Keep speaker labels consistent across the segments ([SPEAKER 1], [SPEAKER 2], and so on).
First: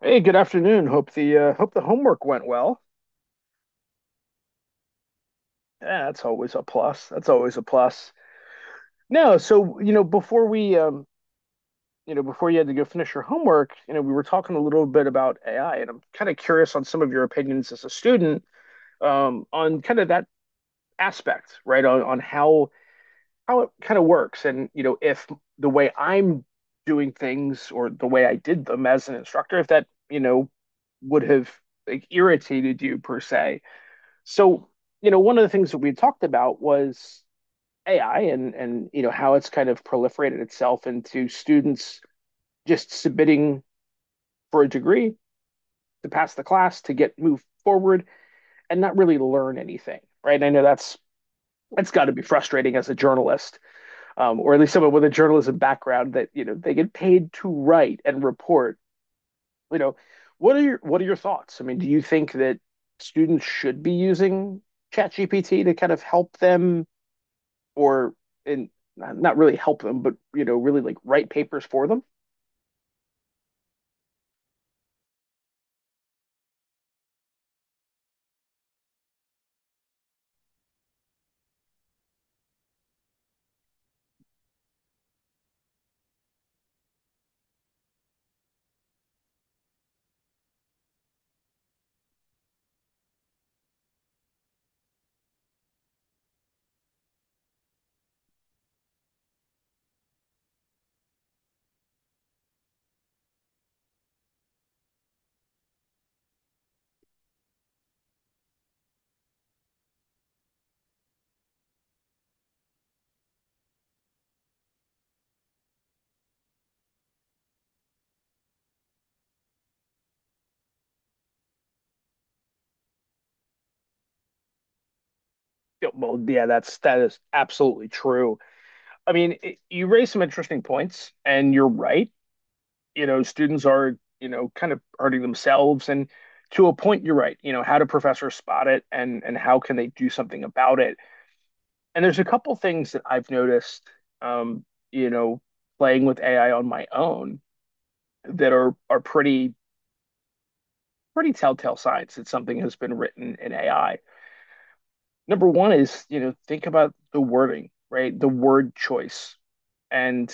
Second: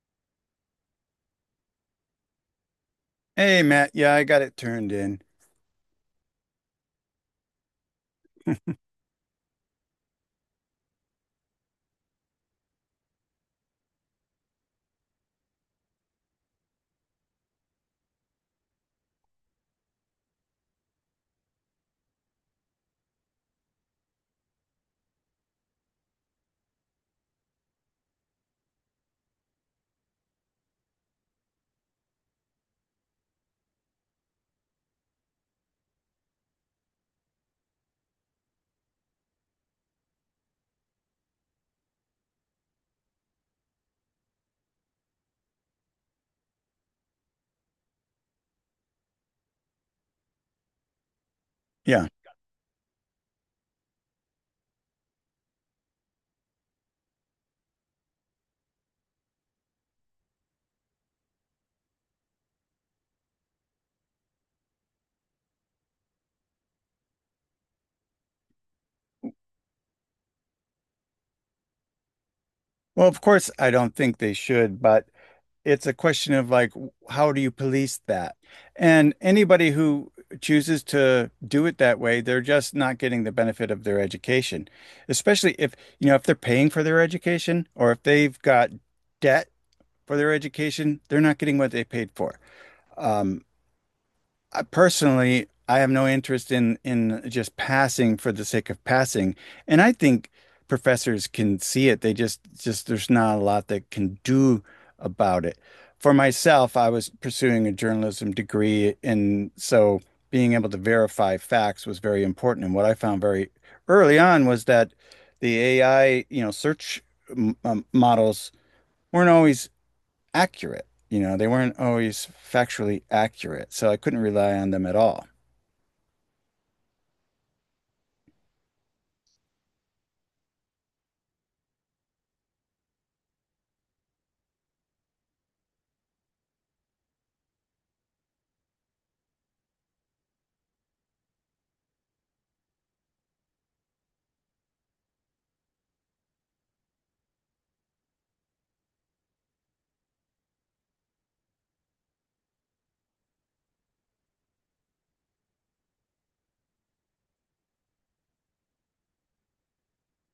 [SPEAKER 1] Hey, good afternoon. Hope the homework went well.
[SPEAKER 2] Hey, Matt. Yeah, I got it turned in.
[SPEAKER 1] Yeah, that's always a plus. That's always a plus. No, so you know, before we you know, before you had to go finish your homework, you know, we were talking a little bit about AI, and I'm kind of curious on some of your opinions as a student on kind of that aspect, right? On how it kind of works, and you know, if the way I'm doing things or the way I did them as an instructor, if that, you know, would have like irritated you per se. So, you know, one of the things that we talked about was AI, and you know how it's kind of proliferated itself into students just submitting for a degree to pass the class to get moved forward and not really learn anything, right? And I know that's got
[SPEAKER 2] Yeah.
[SPEAKER 1] to be frustrating as a journalist, or at least someone with a journalism background that you know they get paid to write and report. You know, what are your thoughts? I mean, do you think that students should be using ChatGPT to kind of help them? Or and Not really help them, but you know, really like write papers for them.
[SPEAKER 2] Well, of course, I don't think they should, but it's a question of like, how do you police that? And anybody who chooses to do it that way, they're just not getting the benefit of their education, especially if, you know, if they're paying for their education or if they've got debt for their education, they're not getting what they paid for. Um, I personally, I have no interest in just passing for the sake of passing. And I think professors can see it. They just there's not a lot that can do about it. For myself, I was pursuing a journalism degree, and so being able to verify facts was very important. And what I found very early on was that the AI, you know, search models weren't always accurate. You know, they weren't always factually accurate, so I couldn't rely on them at all.
[SPEAKER 1] Yeah. Well, yeah, that is absolutely true. I mean, it, you raise some interesting points, and you're right. You know, students are you know kind of hurting themselves, and to a point, you're right. You know, how do professors spot it, and how can they do something about it? And there's a couple things that I've noticed, um, you know, playing with AI on my own that are pretty pretty telltale signs that something has been written in AI. Number one is, you know, think about the wording, right? The word choice. And,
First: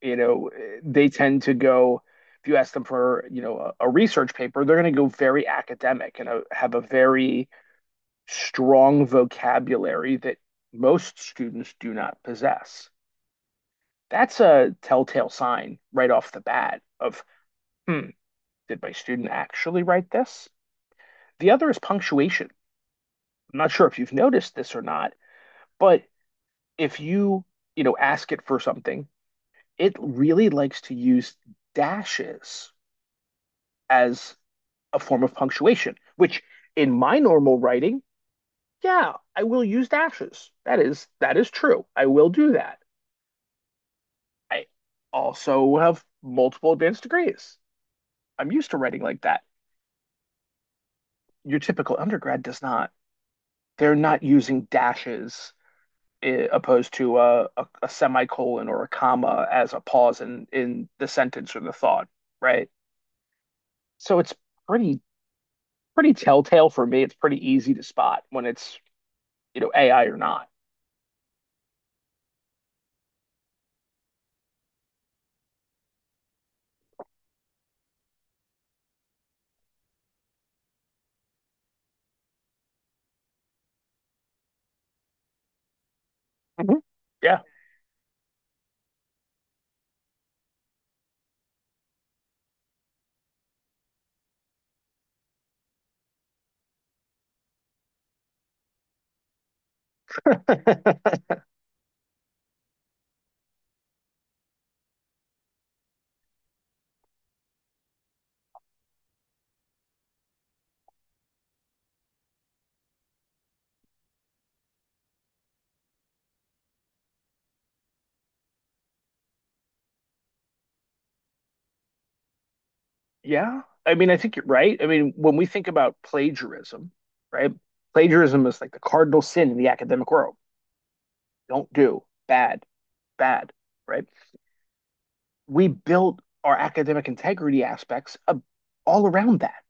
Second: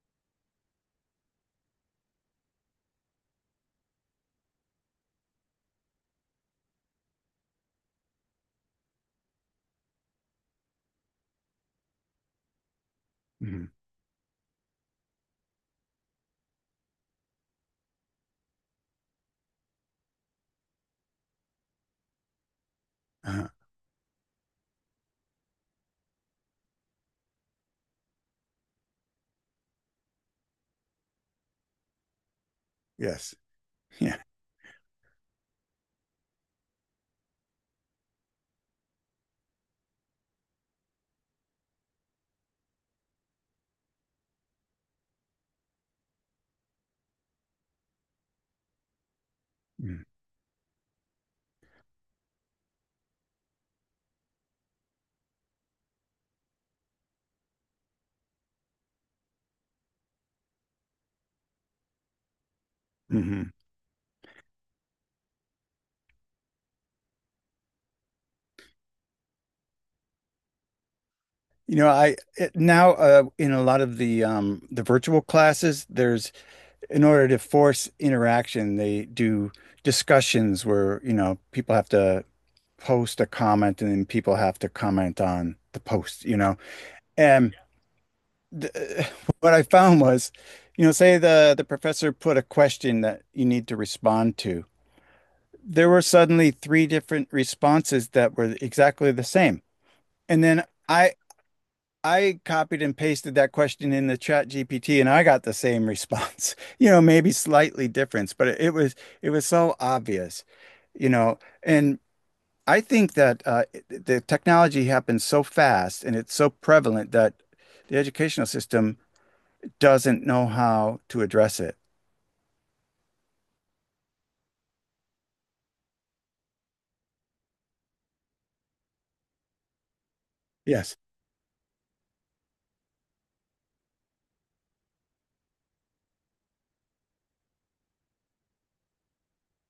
[SPEAKER 1] you know, they tend to go, if you ask them for, you know, a research paper, they're going to go very academic and have a very strong vocabulary that most students do not possess.
[SPEAKER 2] Mhm.
[SPEAKER 1] That's a telltale sign right off the bat of, hmm, did my student actually write this? The other is punctuation.
[SPEAKER 2] Uh-huh.
[SPEAKER 1] I'm not sure if you've noticed this or not, but if you, you know, ask it for something, it really likes to use dashes
[SPEAKER 2] Yes. Yeah.
[SPEAKER 1] as a form of punctuation, which in my normal writing, yeah, I will use dashes. That is true. I will do that. I also have multiple advanced degrees. I'm used to writing like that.
[SPEAKER 2] Mm.
[SPEAKER 1] Your typical undergrad does not. They're not using dashes opposed to a semicolon or a comma as a pause in the sentence or the thought, right?
[SPEAKER 2] Mhm.
[SPEAKER 1] So it's pretty pretty telltale for me. It's pretty easy to spot when it's, you know, AI or not.
[SPEAKER 2] You know, I it, now in a lot of the virtual classes, there's in order to force interaction, they do discussions where, you know, people have to post a comment and then people have to comment on the post, you know.
[SPEAKER 1] Mhm. Yeah.
[SPEAKER 2] And th- what I found was, you know, say the professor put a question that you need to respond to. There were suddenly three different responses that were exactly the same. And then I I copied and pasted that question in the chat GPT and I got the same response. You know, maybe slightly different, but it was so obvious, you know. And I think that the technology happens so fast and it's so prevalent that the educational system doesn't know how to address it.
[SPEAKER 1] Yeah. I mean, I think you're right. I mean, when we think about plagiarism, right? Plagiarism is like the cardinal sin in the academic world.
[SPEAKER 2] Yes.
[SPEAKER 1] Don't do bad, bad, right? We built our academic integrity all around that,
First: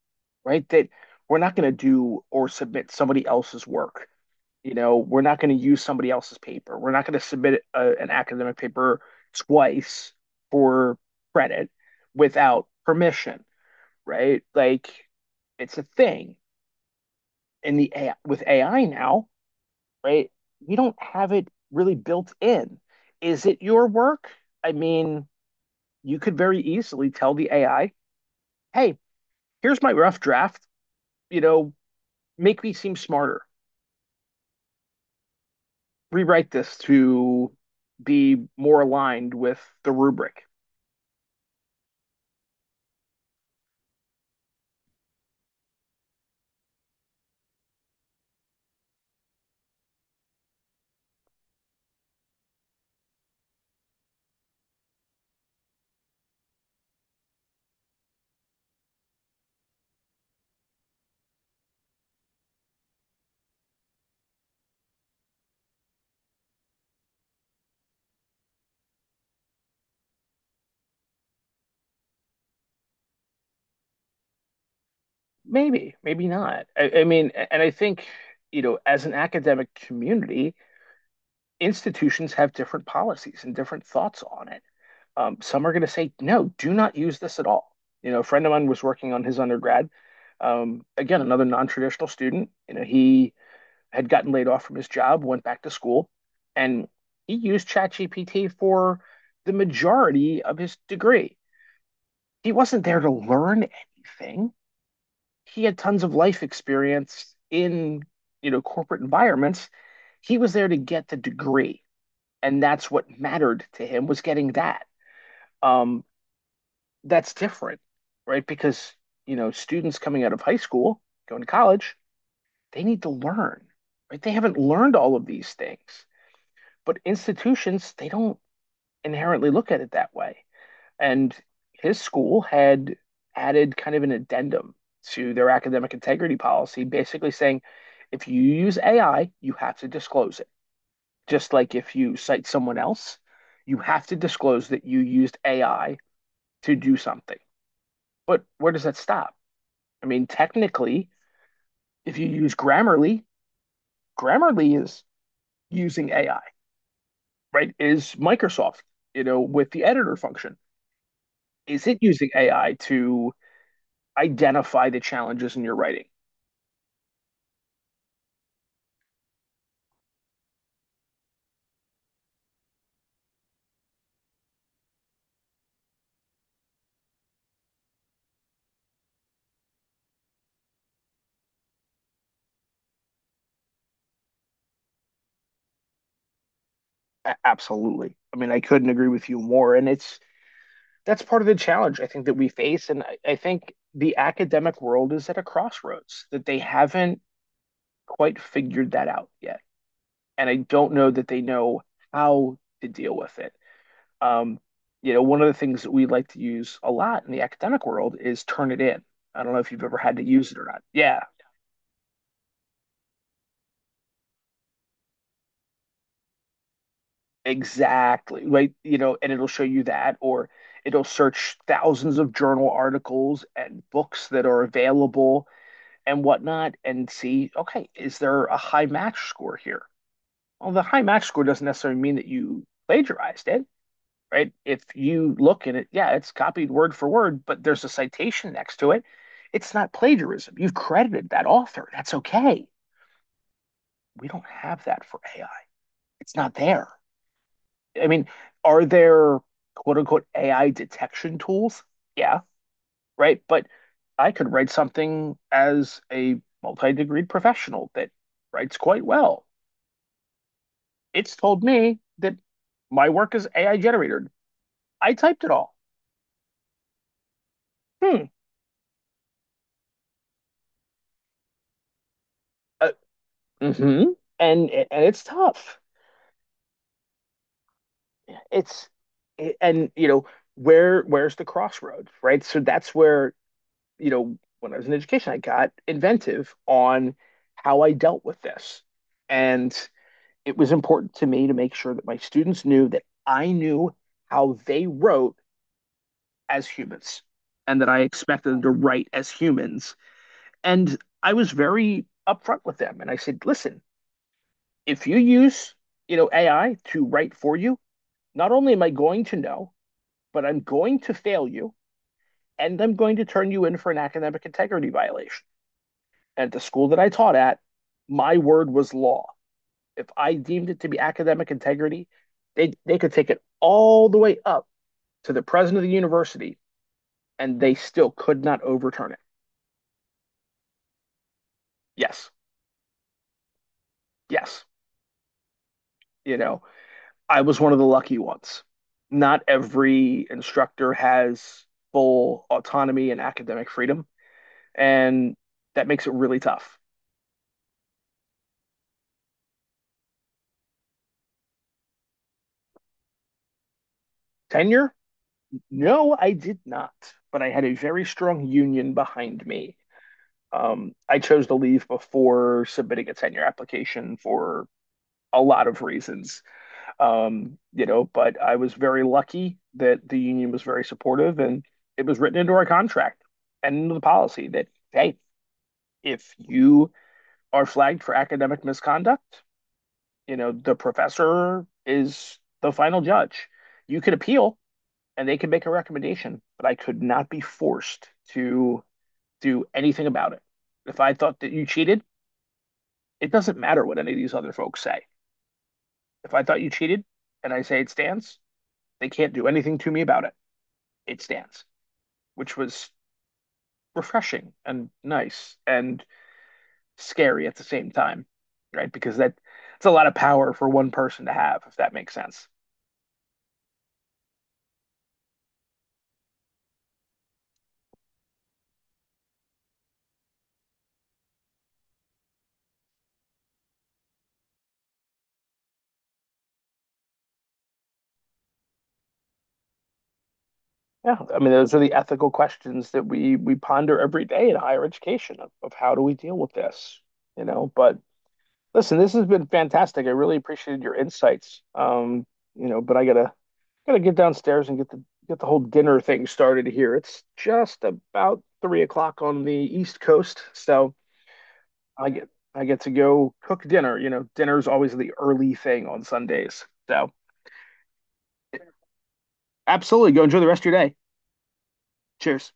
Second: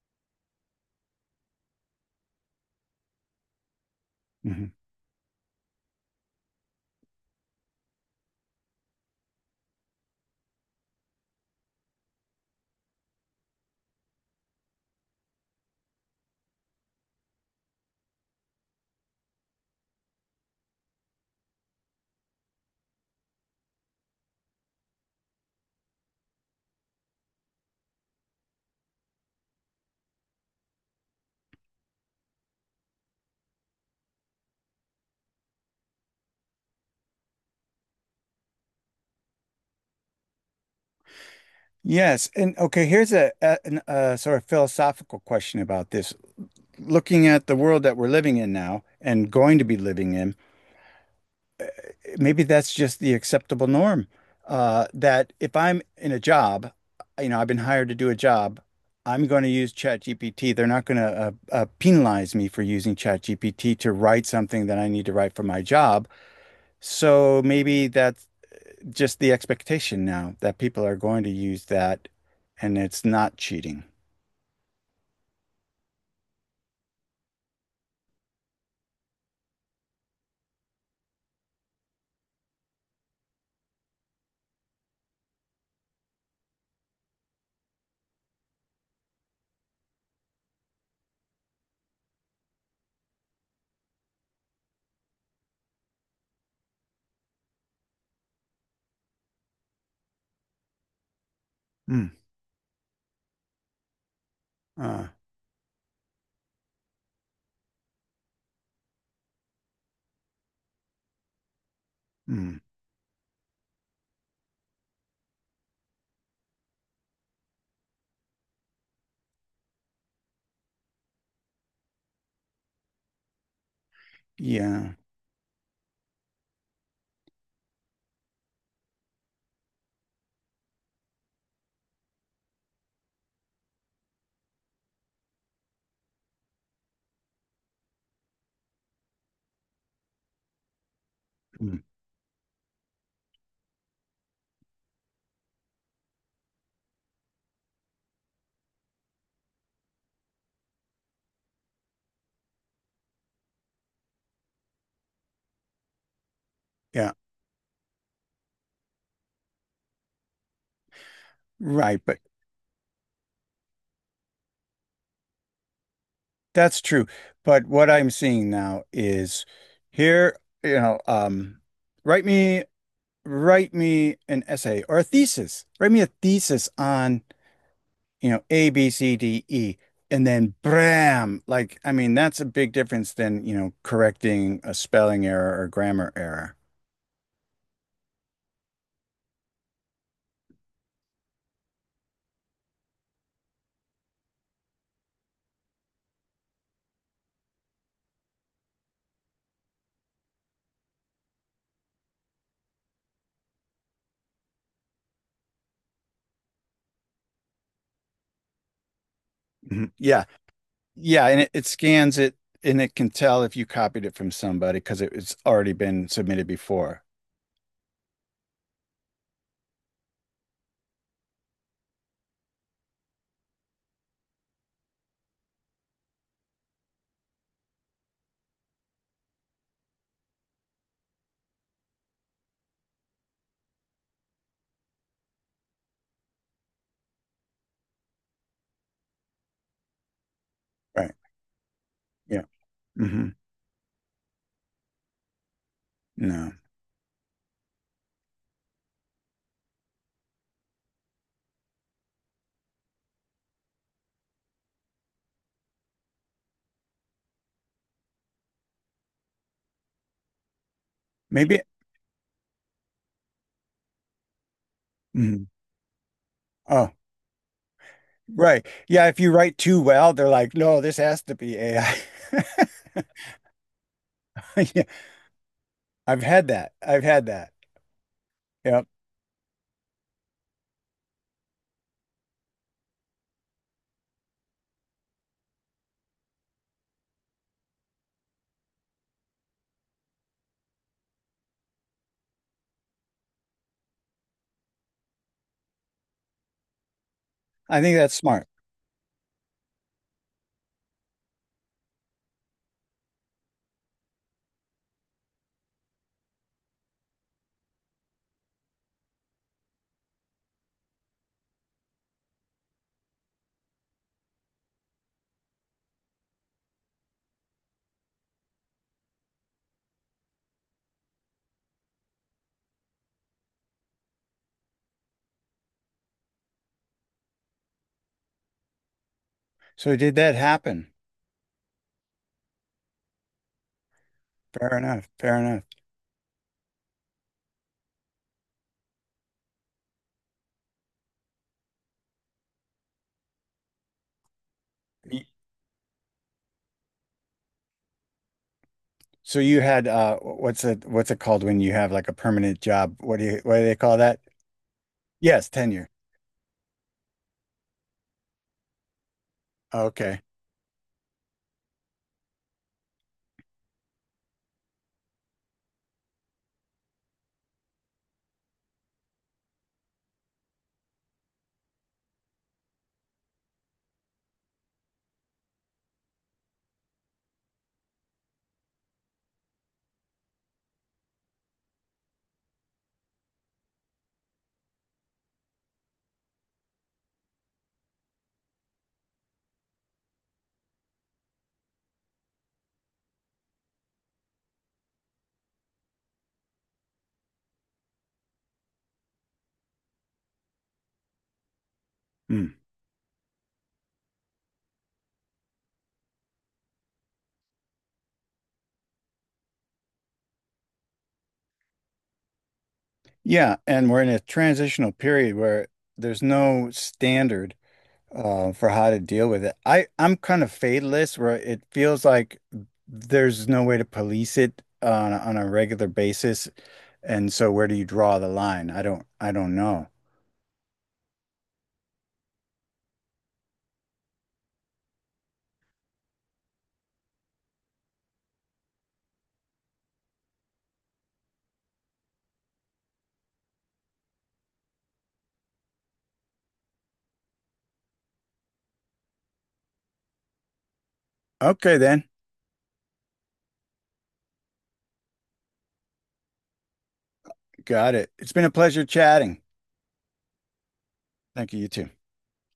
[SPEAKER 1] right? That we're not going to do or submit somebody else's work.
[SPEAKER 2] Mhm.
[SPEAKER 1] You know, we're not going to use somebody else's paper. We're not going to submit an academic paper twice for credit without permission, right? Like it's a thing with AI now, right? You don't have it really built in. Is it your work? I mean, you could very easily tell the AI, "Hey, here's my rough draft. You know, make me seem smarter. Rewrite this to be more aligned with the rubric."
[SPEAKER 2] Yes. And okay, here's a sort of philosophical question about this. Looking at the world that we're living in now and going to be living in, maybe that's just the acceptable norm. That if I'm in a job, you know, I've been hired to do a job, I'm going to use ChatGPT. They're not going to penalize me for using ChatGPT to write something that I need to write for my job. So maybe that's just the expectation now that people are going to use that and it's not cheating.
[SPEAKER 1] Maybe, maybe not. I mean, and I think, you know, as an academic community, institutions have different policies and different thoughts on it. Some are going to say, no, do not use this at all. You know, a friend of mine was working on his undergrad. Again, another non-traditional student. You know, he had gotten laid off from his job, went back to school, and he used ChatGPT for the majority of his degree.
[SPEAKER 2] Hmm.
[SPEAKER 1] He wasn't there to learn anything.
[SPEAKER 2] Uh,
[SPEAKER 1] He had tons of life experience in, you know, corporate environments. He was there to get the degree,
[SPEAKER 2] hmm.
[SPEAKER 1] and that's what mattered to him was getting that. Um, that's different, right? Because, you know, students coming out of high school, going to college, they need to learn, right? They haven't learned
[SPEAKER 2] Yeah.
[SPEAKER 1] all of these things, but institutions, they don't inherently look at it that way. And his school had added kind of an addendum to their academic integrity policy, basically saying if you use AI, you have to disclose it. Just like
[SPEAKER 2] Hmm.
[SPEAKER 1] if you cite someone else, you have to disclose that you used AI to do something. But where does that stop? I mean, technically, if you use Grammarly, Grammarly is using AI,
[SPEAKER 2] Yeah.
[SPEAKER 1] right? Is Microsoft, you know, with the editor function, is it
[SPEAKER 2] Right. But
[SPEAKER 1] using AI to identify the challenges in your writing?
[SPEAKER 2] that's true. But what I'm seeing now is here, you know, write me write me an essay or a thesis. Write me a thesis on, you know, A, B, C, D, E, and then bram. Like, I mean, that's a big difference than, you know, correcting a spelling error or grammar error.
[SPEAKER 1] A- absolutely. I mean, I couldn't agree with you more. And it's that's part of the challenge I think that we face. And I think the academic world is at a crossroads that they haven't quite figured that out yet. And I don't know that they know how to deal with it. Um, you know, one of the things that we like to use a lot in the academic world is Turnitin. I don't know if you've
[SPEAKER 2] Mhm.
[SPEAKER 1] ever had to
[SPEAKER 2] Yeah.
[SPEAKER 1] use it or not. Yeah,
[SPEAKER 2] Yeah, and it scans it and it can tell if you copied it from somebody because it's already been submitted before.
[SPEAKER 1] exactly. Right, you know, and it'll show you that, or it'll search thousands of journal articles and books that are available and whatnot and see, okay, is there a high match score here? Well, the high match score doesn't necessarily mean that you plagiarized it, right? If you look at it, yeah, it's copied word for word, but there's a citation next to it. It's not plagiarism. You've
[SPEAKER 2] Right.
[SPEAKER 1] credited that author. That's
[SPEAKER 2] Yeah.
[SPEAKER 1] okay.
[SPEAKER 2] Hmm.
[SPEAKER 1] We don't have that for AI. It's not
[SPEAKER 2] No.
[SPEAKER 1] there. I mean, are there quote unquote AI detection tools? Yeah, right. But I could write something as a multi-degreed professional that writes quite well. It's
[SPEAKER 2] Maybe.
[SPEAKER 1] told me that my work is AI generated. I typed
[SPEAKER 2] Mhm.
[SPEAKER 1] it all.
[SPEAKER 2] Oh,
[SPEAKER 1] Hmm.
[SPEAKER 2] right. Yeah, if you write too well, they're like, no, this has to be AI.
[SPEAKER 1] Uh, hmm
[SPEAKER 2] Yeah,
[SPEAKER 1] and it's tough.
[SPEAKER 2] I've had that. I've had that. Yep.
[SPEAKER 1] It's And you know where where's the crossroads, right? So that's where you know when I was in education, I got inventive on how I dealt with this, and it was important to me to make sure that my students knew that I knew how they wrote as humans, and
[SPEAKER 2] I
[SPEAKER 1] that
[SPEAKER 2] think
[SPEAKER 1] I
[SPEAKER 2] that's smart.
[SPEAKER 1] expected them to write as humans. And I was very upfront with them, and I said, listen, if you use you know AI to write for you, not only am I going to know, but I'm going to fail you and I'm going to turn you in for an academic integrity violation. And at the school that I taught at, my word was law. If I deemed it to be academic integrity, they could take it all the way up to the president of the university and they still could not overturn it.
[SPEAKER 2] So did that happen?
[SPEAKER 1] Yes, yes.
[SPEAKER 2] Fair enough. Fair enough.
[SPEAKER 1] You know, I was one of the lucky ones. Not every instructor has full autonomy and academic freedom,
[SPEAKER 2] Y-
[SPEAKER 1] and that makes it really tough.
[SPEAKER 2] So you had what's it called when you have like a permanent job? What do they call that?
[SPEAKER 1] Tenure?
[SPEAKER 2] Yes, tenure.
[SPEAKER 1] No, I did not. But I had a very strong union behind me.
[SPEAKER 2] Okay.
[SPEAKER 1] I chose to leave before submitting a tenure application for a lot of reasons, you know. But I was very lucky that the union was very supportive, and it was written into our contract and into the policy that hey, if you are flagged for academic misconduct, you know the professor is the final judge. You could appeal, and they could make a recommendation, but I could not be forced to do anything about it. If I thought that you cheated, it doesn't matter what any of these other folks say. If I thought you cheated and I say it stands, they can't do anything to me about it. It stands,
[SPEAKER 2] Hmm.
[SPEAKER 1] which was refreshing and nice and scary at the same time, right? Because that it's a lot of power for one person to have, if that makes sense.
[SPEAKER 2] Yeah, and we're in a transitional period where there's no standard for how to deal with it. I'm kind of fatalist where it feels like there's no way to police it on on a regular basis, and so where do you draw the line? I don't know.
[SPEAKER 1] Yeah, I mean, those are the ethical questions that we ponder every day in higher education of how do we deal with this, you know? But listen, this has been fantastic. I really appreciated your insights. You know, but I gotta gotta get downstairs and get the whole dinner thing started here. It's just about 3 o'clock on the East Coast, so
[SPEAKER 2] Okay then,
[SPEAKER 1] I get to go cook dinner. You know, dinner's always the early thing on Sundays. So
[SPEAKER 2] got it. It's been a pleasure chatting.
[SPEAKER 1] absolutely, go enjoy the rest of your day.
[SPEAKER 2] Thank you, you too.
[SPEAKER 1] Cheers.